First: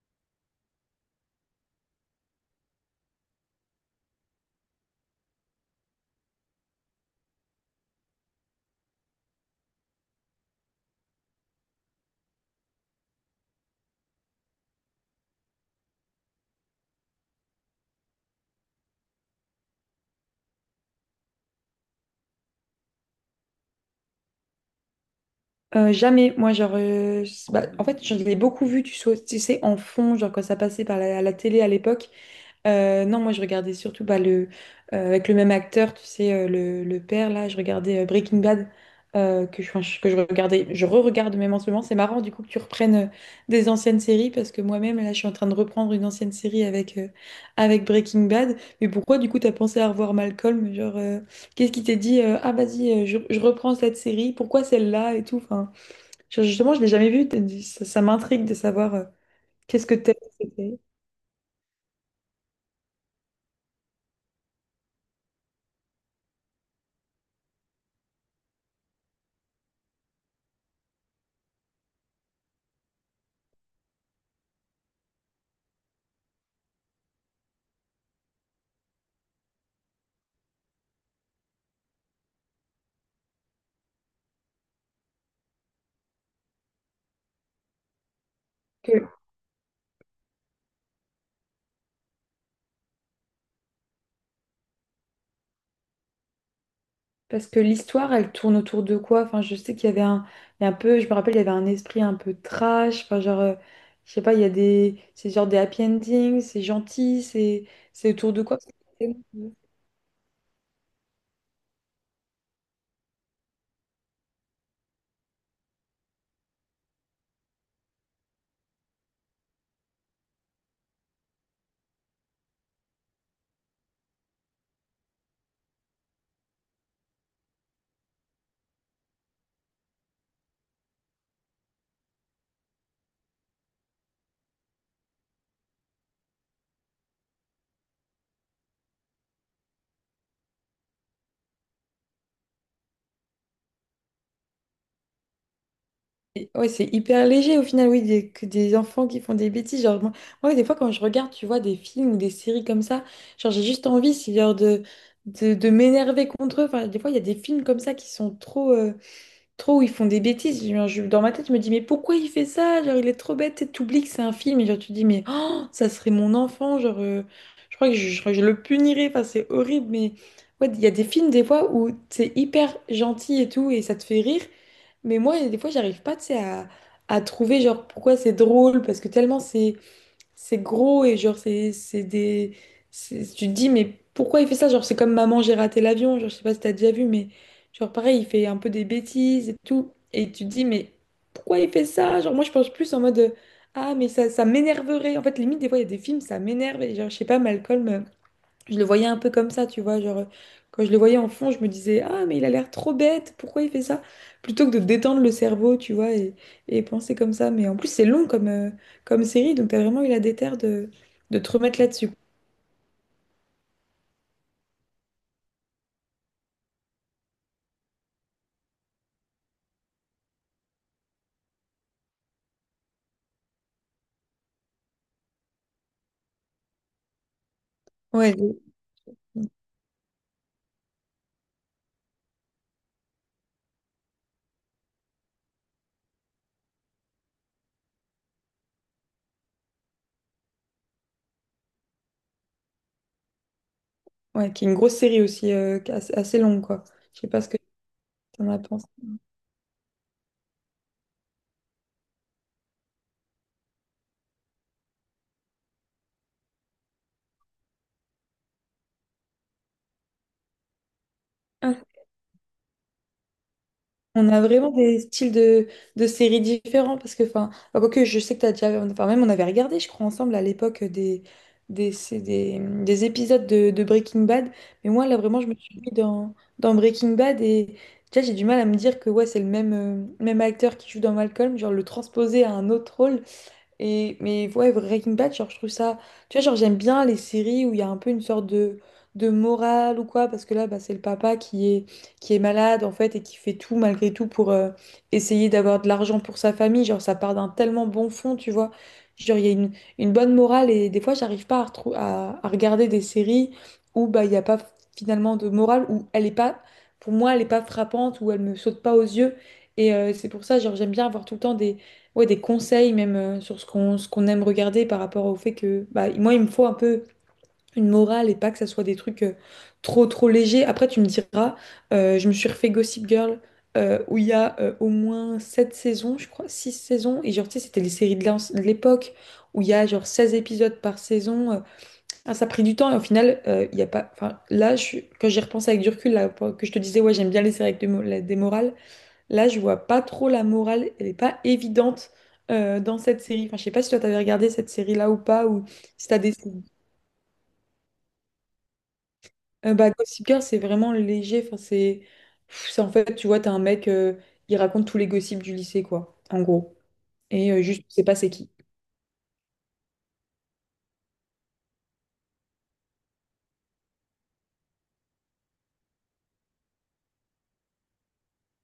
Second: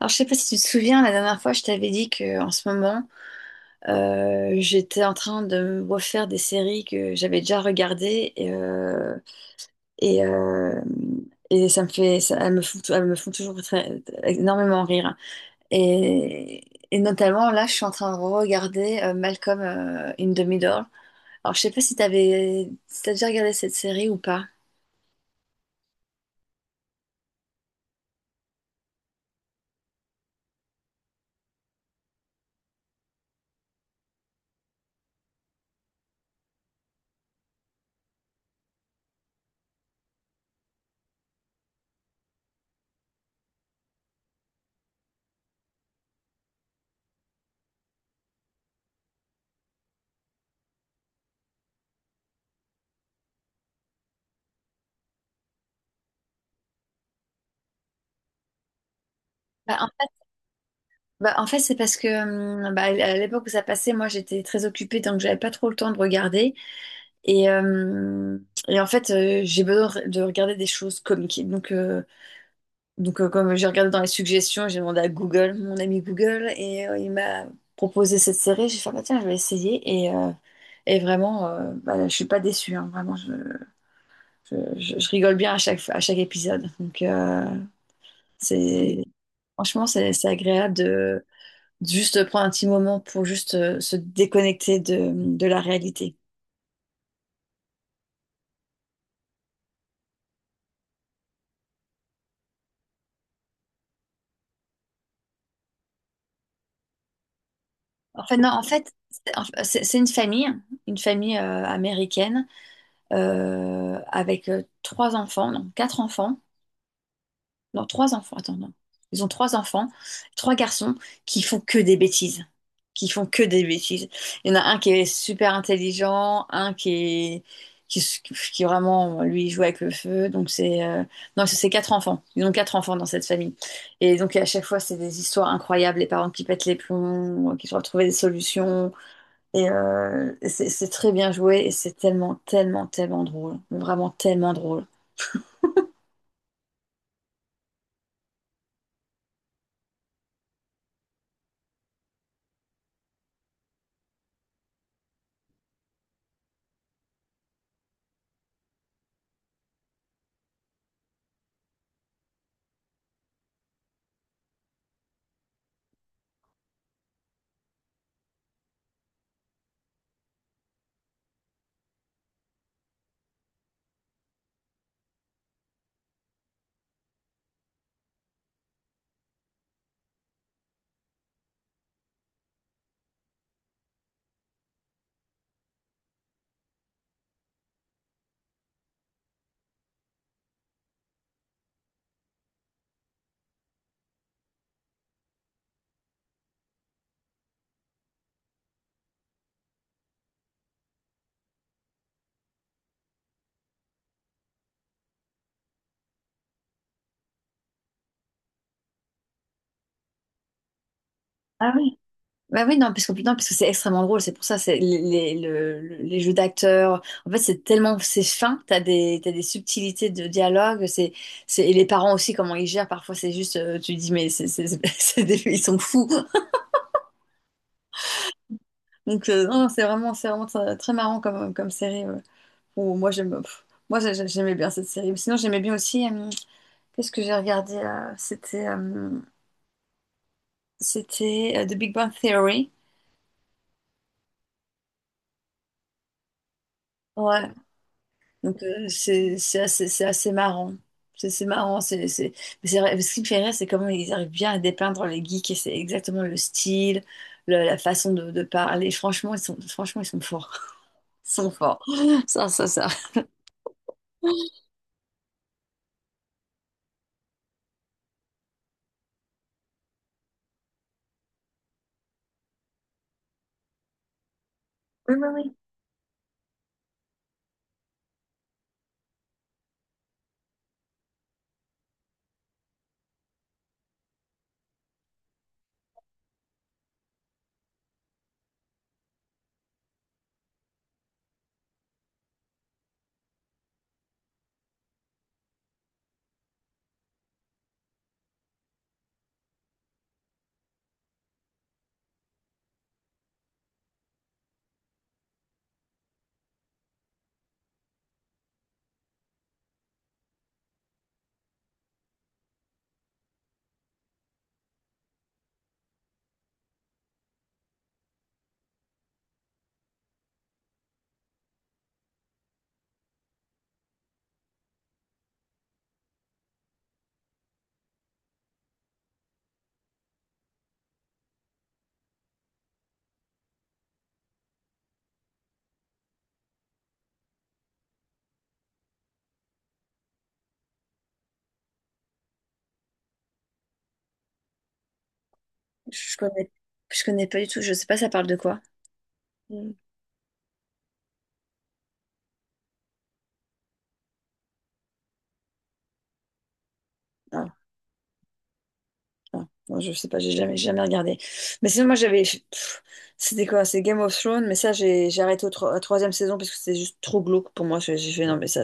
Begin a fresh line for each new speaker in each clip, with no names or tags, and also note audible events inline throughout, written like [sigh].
Alors, je sais pas si tu te souviens, la dernière fois, je t'avais dit que en ce moment, j'étais en train de me refaire des séries que j'avais déjà regardées et, euh, et ça me fait, elles me font, elles me font énormément rire. Et, et notamment, là, je suis en train de regarder Malcolm in the Middle. Alors, je sais pas si t'avais, si t'as déjà regardé cette série ou pas.
Jamais, moi, genre, bah, en fait, je l'ai beaucoup vu, tu sais, en fond, genre quand ça passait par la télé à l'époque. Non, moi, je regardais surtout bah, avec le même acteur, tu sais, le père, là, je regardais Breaking Bad, enfin, que je regardais, je re-regarde même en ce moment. C'est marrant, du coup, que tu reprennes des anciennes séries, parce que moi-même, là, je suis en train de reprendre une ancienne série avec Breaking Bad. Mais pourquoi, du coup, t'as pensé à revoir Malcolm? Genre, qu'est-ce qui t'a dit, ah, vas-y, je reprends cette série, pourquoi celle-là et tout, enfin. Justement, je l'ai jamais vu. Ça, ça m'intrigue de savoir
Bah,
qu'est-ce
en
que
fait,
t'aimes.
bah, en fait, c'est parce que bah, à l'époque où ça passait, moi j'étais très occupée donc j'avais pas trop le temps de regarder. Et, euh, et en fait, j'ai besoin de de regarder des choses comiques. Donc, comme j'ai regardé dans les suggestions, j'ai demandé à Google, mon ami Google, et il m'a proposé cette série. J'ai fait, bah, tiens, je vais essayer. Et vraiment, bah, je suis pas déçue, hein. Vraiment, je rigole bien à chaque épisode. Donc c'est,
Que-
franchement, c'est agréable de juste prendre un petit moment pour juste se déconnecter de la réalité.
Parce que l'histoire, elle tourne autour de quoi? Enfin, je sais qu'il y avait il y a un peu, je me rappelle, il y avait un esprit un peu trash. Enfin, genre, je sais pas, il y a des, c'est genre des happy endings, c'est gentil, c'est
En
autour
fait,
de
non,
quoi?
en fait, c'est une famille américaine avec trois enfants, non, quatre enfants, non, trois enfants, attends, non. Ils ont trois enfants, trois garçons qui font que des bêtises, qui font que des bêtises. Il y en a un qui est super intelligent, un qui est, qui, s- qui vraiment, lui, joue avec le feu. Donc non, c'est quatre enfants. Ils ont quatre enfants dans cette famille. Et donc, à chaque fois, c'est des histoires incroyables, les parents qui pètent les plombs, qui doivent trouver des solutions. Et c'est très bien joué et c'est tellement, tellement, tellement drôle. Vraiment tellement drôle.
Et ouais, c'est hyper léger au final, oui, que des enfants qui font des bêtises. Genre, moi, ouais, des fois, quand je regarde, tu vois, des films ou des séries comme ça, genre, j'ai juste envie, c'est genre de m'énerver contre eux. Enfin, des fois, il y a des films comme ça qui sont trop, trop où ils font des bêtises. Genre, dans ma tête, je me dis, mais pourquoi il fait ça? Genre, il est trop bête, et t'oublies que c'est un film. Et genre, tu te dis, mais oh, ça serait mon enfant. Genre, je crois que je crois que je le punirais. Enfin, c'est horrible, mais ouais, il y a des films, des fois, où c'est hyper gentil et tout, et ça te fait rire. Mais moi, il y a des fois, j'arrive pas, tu sais, à trouver, genre, pourquoi c'est drôle, parce que tellement c'est gros et, genre, tu te dis, mais pourquoi il fait ça? Genre, c'est comme Maman, j'ai raté l'avion, genre, je sais pas si t'as déjà vu, mais, genre, pareil, il fait un peu des bêtises et tout, et tu te dis, mais pourquoi il fait ça? Genre, moi, je pense plus en mode, ah, mais ça m'énerverait. En fait, limite, des fois, il y a des films, ça m'énerve, et genre, je sais pas, Malcolm, je le voyais un peu comme ça, tu vois, genre quand je le voyais en fond, je me disais, ah mais il a l'air trop bête, pourquoi il fait ça? Plutôt que de détendre le cerveau, tu vois, et penser comme ça. Mais en plus c'est long comme série, donc t'as vraiment eu la déterre de te
Ah
remettre
oui.
là-dessus.
Bah oui, non, parce que, non, parce que c'est extrêmement drôle, c'est pour ça, c'est les jeux d'acteurs, en fait, c'est tellement, c'est fin, t'as des subtilités de dialogue, c'est, et les parents aussi, comment ils gèrent, parfois, c'est juste, tu dis, mais c'est, [laughs] ils sont fous.
Ouais,
Donc non, c'est vraiment très, très marrant comme série, ouais. Ou moi, j'aime, pff, moi, j'aimais bien cette série. Sinon, j'aimais bien aussi, qu'est-ce que j'ai regardé, c'était The Big Bang Theory.
ouais, qui est une grosse série aussi, qui est assez longue, quoi. Je sais pas ce
Ouais,
que t'en as
donc
pensé.
euh, c'est assez marrant. C'est marrant, mais c'est vrai, ce qui me fait rire, c'est comment ils arrivent bien à dépeindre les geeks et c'est exactement le style, la façon de parler. Franchement, ils sont forts. [laughs] Ils sont forts. Ça, ça, ça.
On a vraiment des styles de séries différents parce que, enfin, quoique je sais que tu as déjà, enfin, même on avait regardé, je crois, ensemble à l'époque des épisodes de Breaking Bad. Mais moi,
Oui,
là,
oui,
vraiment, je me
oui.
suis mis dans Breaking Bad et déjà, j'ai du mal à me dire que ouais, c'est le même acteur qui joue dans Malcolm, genre le transposer à un autre rôle. Mais ouais, Breaking Bad, genre, je trouve ça. Tu vois, genre, j'aime bien les séries où il y a un peu une sorte de morale ou quoi, parce que là, bah, c'est le papa qui est malade, en fait, et qui fait tout, malgré tout, pour essayer d'avoir de l'argent pour sa famille. Genre, ça part d'un tellement bon fond, tu vois. Genre, il y a une bonne morale, et des fois, j'arrive pas à regarder des séries où bah, il n'y a pas finalement de morale, où elle est pas. Pour moi, elle est pas frappante, où elle me saute pas aux yeux. Et c'est pour ça, genre, j'aime bien avoir tout le temps des ouais, des conseils même sur ce qu'on aime regarder par rapport au fait que bah, moi il me faut un peu une morale et pas que ça soit des trucs trop trop légers. Après tu me diras, je me suis refait Gossip Girl, où il y a au moins 7 saisons, je crois, 6 saisons et genre tu sais c'était les séries de l'époque où il y a genre 16 épisodes par saison. Ah, ça a pris du temps et au final il y a pas enfin quand j'y repense avec du recul là, que je te disais ouais, j'aime bien les séries avec des morales. Là, je vois pas trop la morale, elle est pas évidente dans cette série. Enfin, je sais pas si toi t'avais regardé cette série-là ou pas, ou si
Je
t'as des...
connais, je connais pas du tout. Je sais pas, ça parle de quoi.
Bah, Gossip Girl, c'est vraiment léger. C'est en fait, tu vois, t'as un mec, il raconte tous les gossips du lycée, quoi, en gros.
Hmm.
Et juste, tu sais pas c'est qui.
Ah, non, je sais pas, j'ai jamais, jamais regardé. Mais sinon, moi, j'avais, pff, c'était quoi? C'est Game of Thrones, mais ça, j'ai arrêté au tro- à la troisième saison parce que c'était juste trop glauque pour moi. J'ai fait, non, mais ça,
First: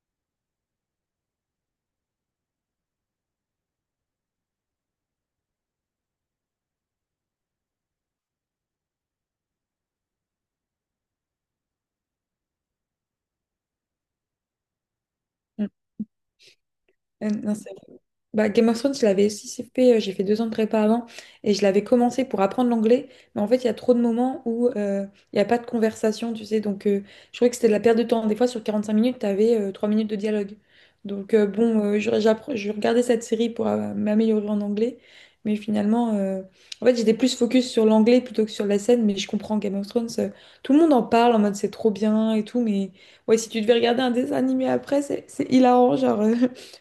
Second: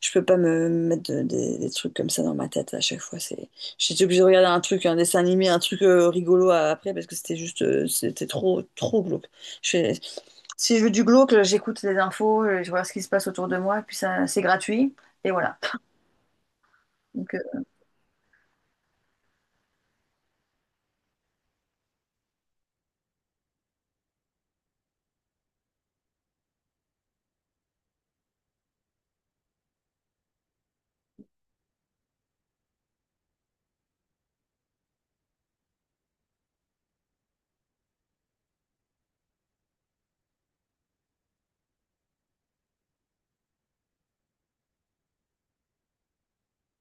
je peux pas me mettre des trucs comme ça dans ma tête à chaque fois. C'est, j'étais obligée de regarder un truc, un dessin animé, un truc rigolo après parce que c'était juste, c'était trop, trop glauque. Je fais- Si je veux du glauque, j'écoute les infos, je vois ce qui se passe autour de moi, puis ça, c'est gratuit, et voilà.
Mm. Non, c'est bah, Game of Thrones, je l'avais aussi fait, j'ai fait 2 ans de prépa avant et je l'avais commencé pour apprendre l'anglais, mais en fait, il y a trop de moments où il n'y a pas de conversation, tu sais, donc je trouvais que c'était de la perte de temps. Des fois, sur 45 minutes, tu avais 3 minutes de dialogue. Donc, bon, je regardais cette série pour m'améliorer en anglais, mais finalement, en fait, j'étais plus focus sur l'anglais plutôt que sur la scène, mais je comprends Game of Thrones, tout le monde en parle en mode c'est trop bien et tout, mais ouais, si tu devais regarder un dessin animé après, c'est hilarant, genre.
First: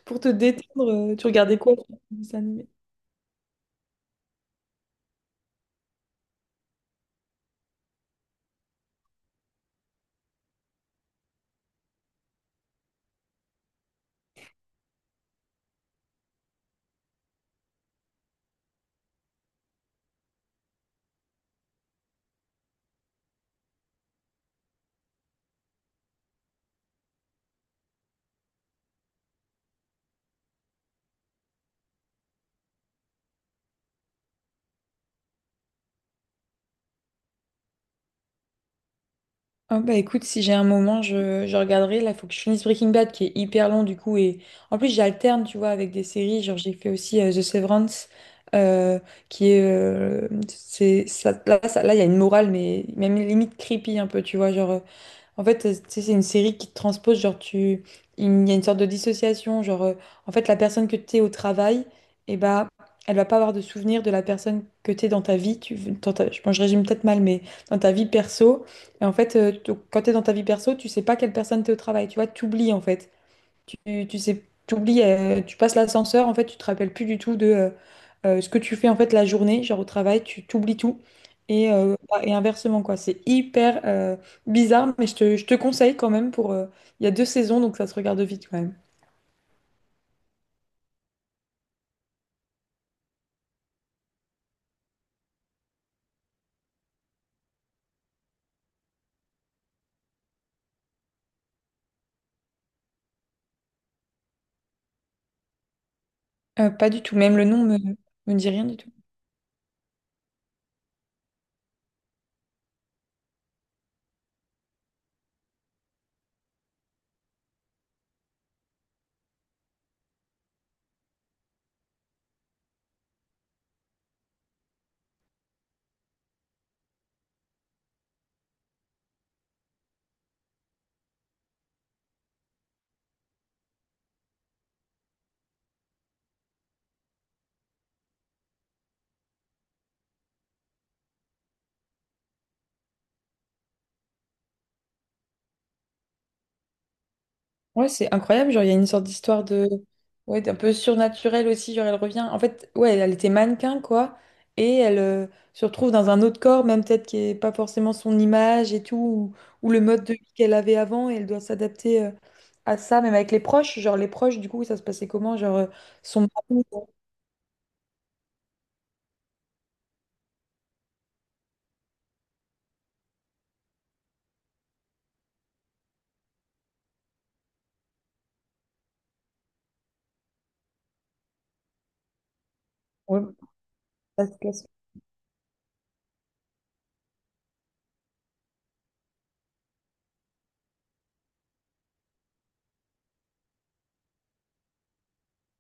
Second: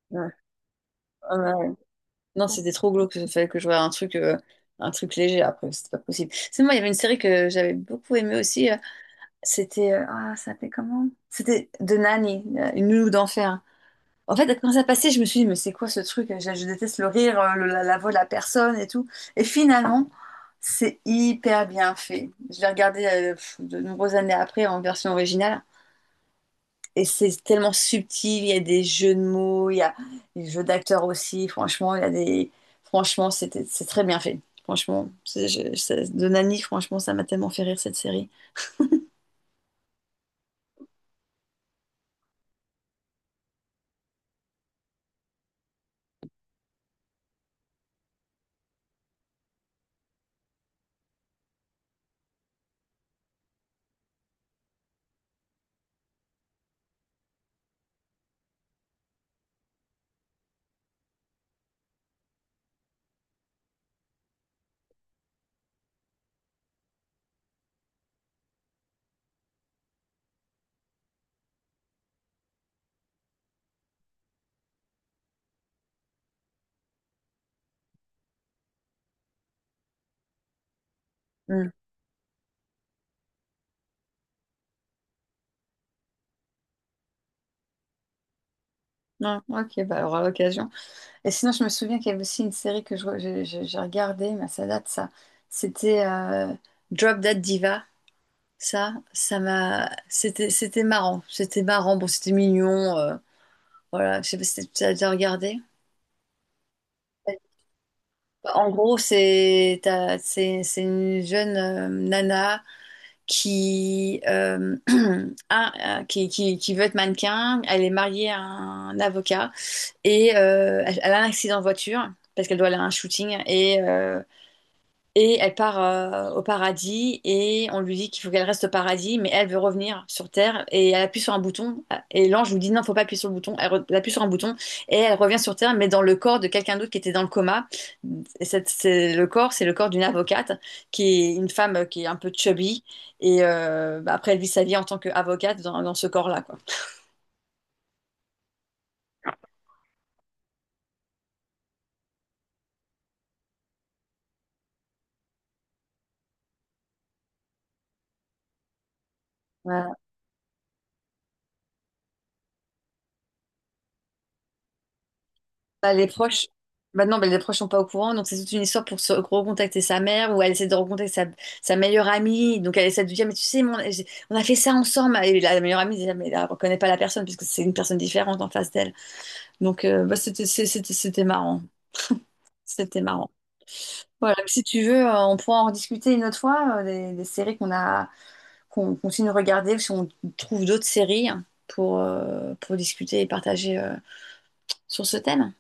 Pour te
Ouais,
détendre, tu
ah ouais,
regardais
ouais.
quoi comme dessin
Non,
animé?
c'était trop glauque. Il fallait que je voie un truc léger après. C'était pas possible. C'est moi, il y avait une série que j'avais beaucoup aimée aussi, C'était. Ah, ça s'appelait comment? C'était The Nanny, une nounou d'enfer. En fait, quand ça passait, je me suis dit, mais c'est quoi ce truc? Je déteste le rire, la, la voix de la personne et tout. Et finalement, c'est hyper bien fait. Je l'ai regardé pff, de nombreuses années après en version originale. Et c'est tellement subtil, il y a des jeux de mots, il y a des jeux d'acteurs aussi. Franchement, il y a des... Franchement, c'est très bien fait. Franchement, de Nani, franchement, ça m'a tellement fait rire cette série.
Oh bah écoute, si j'ai un moment, je regarderai. Là, il faut que je finisse Breaking Bad, qui est hyper long du coup. Et en plus, j'alterne, tu vois, avec des séries. Genre, j'ai fait aussi The Severance, euh, qui est... c'est, ça- là, il y a une morale, mais même limite creepy un peu, tu vois. En fait, tu sais, c'est une série qui te transpose, il y a une sorte de dissociation, en fait la personne que tu es au travail, et bah elle va pas avoir de souvenir de la personne que tu es dans ta vie, tu, dans ta- je, bon, je résume peut-être mal, mais dans ta vie perso, et en fait donc, quand tu es dans ta vie perso, tu sais pas quelle personne t'es au travail, tu vois, t'oublies en fait. Tu, Tu sais, tu oublies, tu passes l'ascenseur, en fait, tu te rappelles plus du tout de ce que tu fais en fait la journée, genre au travail, tu t'oublies tout.
Hmm.
Bah, et inversement, quoi. C'est hyper bizarre, mais je te conseille quand même pour. Il y a 2 saisons, donc ça se regarde vite quand même.
Non, ok, bah, on aura l'occasion. Et sinon, je me souviens qu'il y avait aussi une série que je, re- je- j'ai regardée, mais ça date, ça. C'était Drop Dead Diva. Ça m'a... C'était, c'était marrant. C'était marrant. Bon, c'était mignon, voilà, je sais pas si tu as déjà regardé.
Pas du tout, même le nom me dit rien
En
du tout.
gros, c'est t'as- c'est une jeune nana qui, [clears throat] qui veut être mannequin. Elle est mariée à un avocat et elle a un accident de voiture parce qu'elle doit aller à un shooting et elle part au paradis et on lui dit qu'il faut qu'elle reste au paradis, mais elle veut revenir sur Terre et elle appuie sur un bouton et l'ange lui dit non, faut pas appuyer sur le bouton. Elle appuie sur un bouton et elle revient sur Terre, mais dans le corps de quelqu'un d'autre qui était dans le coma. C'est le corps, c'est le corps d'une avocate qui est une femme qui est un peu chubby et bah, après elle vit sa vie en tant qu'avocate dans ce corps-là, quoi.
Ouais, c'est incroyable. Genre, il y a une sorte d'histoire de. Ouais, d'un peu surnaturel aussi. Genre, elle revient. En fait, ouais, elle était mannequin, quoi. Et elle se retrouve dans un autre corps, même peut-être qui est pas forcément son image et tout, ou le mode de vie qu'elle avait avant. Et elle doit s'adapter à ça, même avec les proches. Genre, les proches, du coup, ça se passait comment? Genre,
Bah, les
son
proches,
mari.
maintenant, les proches sont pas au courant, donc c'est toute une histoire pour se recontacter sa mère ou elle essaie de recontacter sa meilleure amie. Donc elle essaie de lui dire, mais tu sais, on a fait ça ensemble. Et la meilleure amie, déjà, mais elle reconnaît pas la personne puisque c'est une personne différente en face d'elle. Donc bah, c'était marrant. C'était
Ouais,
marrant.
parce
Voilà,
que-
donc si tu veux, on pourra en rediscuter une autre fois, des séries qu'on a, qu'on continue de regarder, ou si on trouve d'autres séries hein, pour discuter et partager sur ce thème.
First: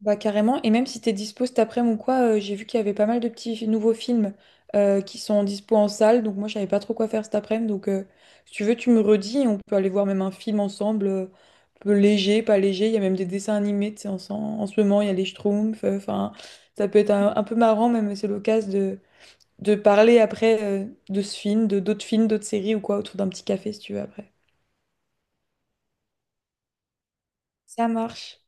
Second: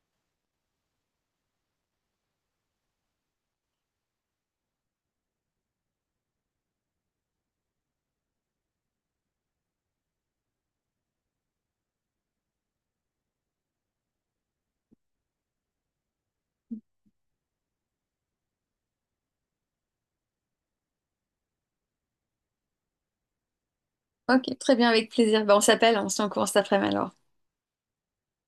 Bah, carrément, et même si t'es dispo cet après-midi ou quoi, j'ai vu qu'il y avait pas mal de petits nouveaux films qui sont en dispo en salle, donc moi je savais pas trop quoi faire cet après-midi, donc si tu veux tu me redis, et on peut aller voir même un film ensemble, peu léger, pas léger, il y a même des dessins animés, tu sais, en ce moment il y a les Schtroumpfs, enfin ça peut être un peu marrant même, c'est l'occasion de parler après de ce film, de d'autres films, d'autres séries ou quoi, autour d'un petit café si tu veux après.
Ok, très bien, avec plaisir. Ben, on s'appelle, on se tient au courant cet après-midi alors.
Ça marche.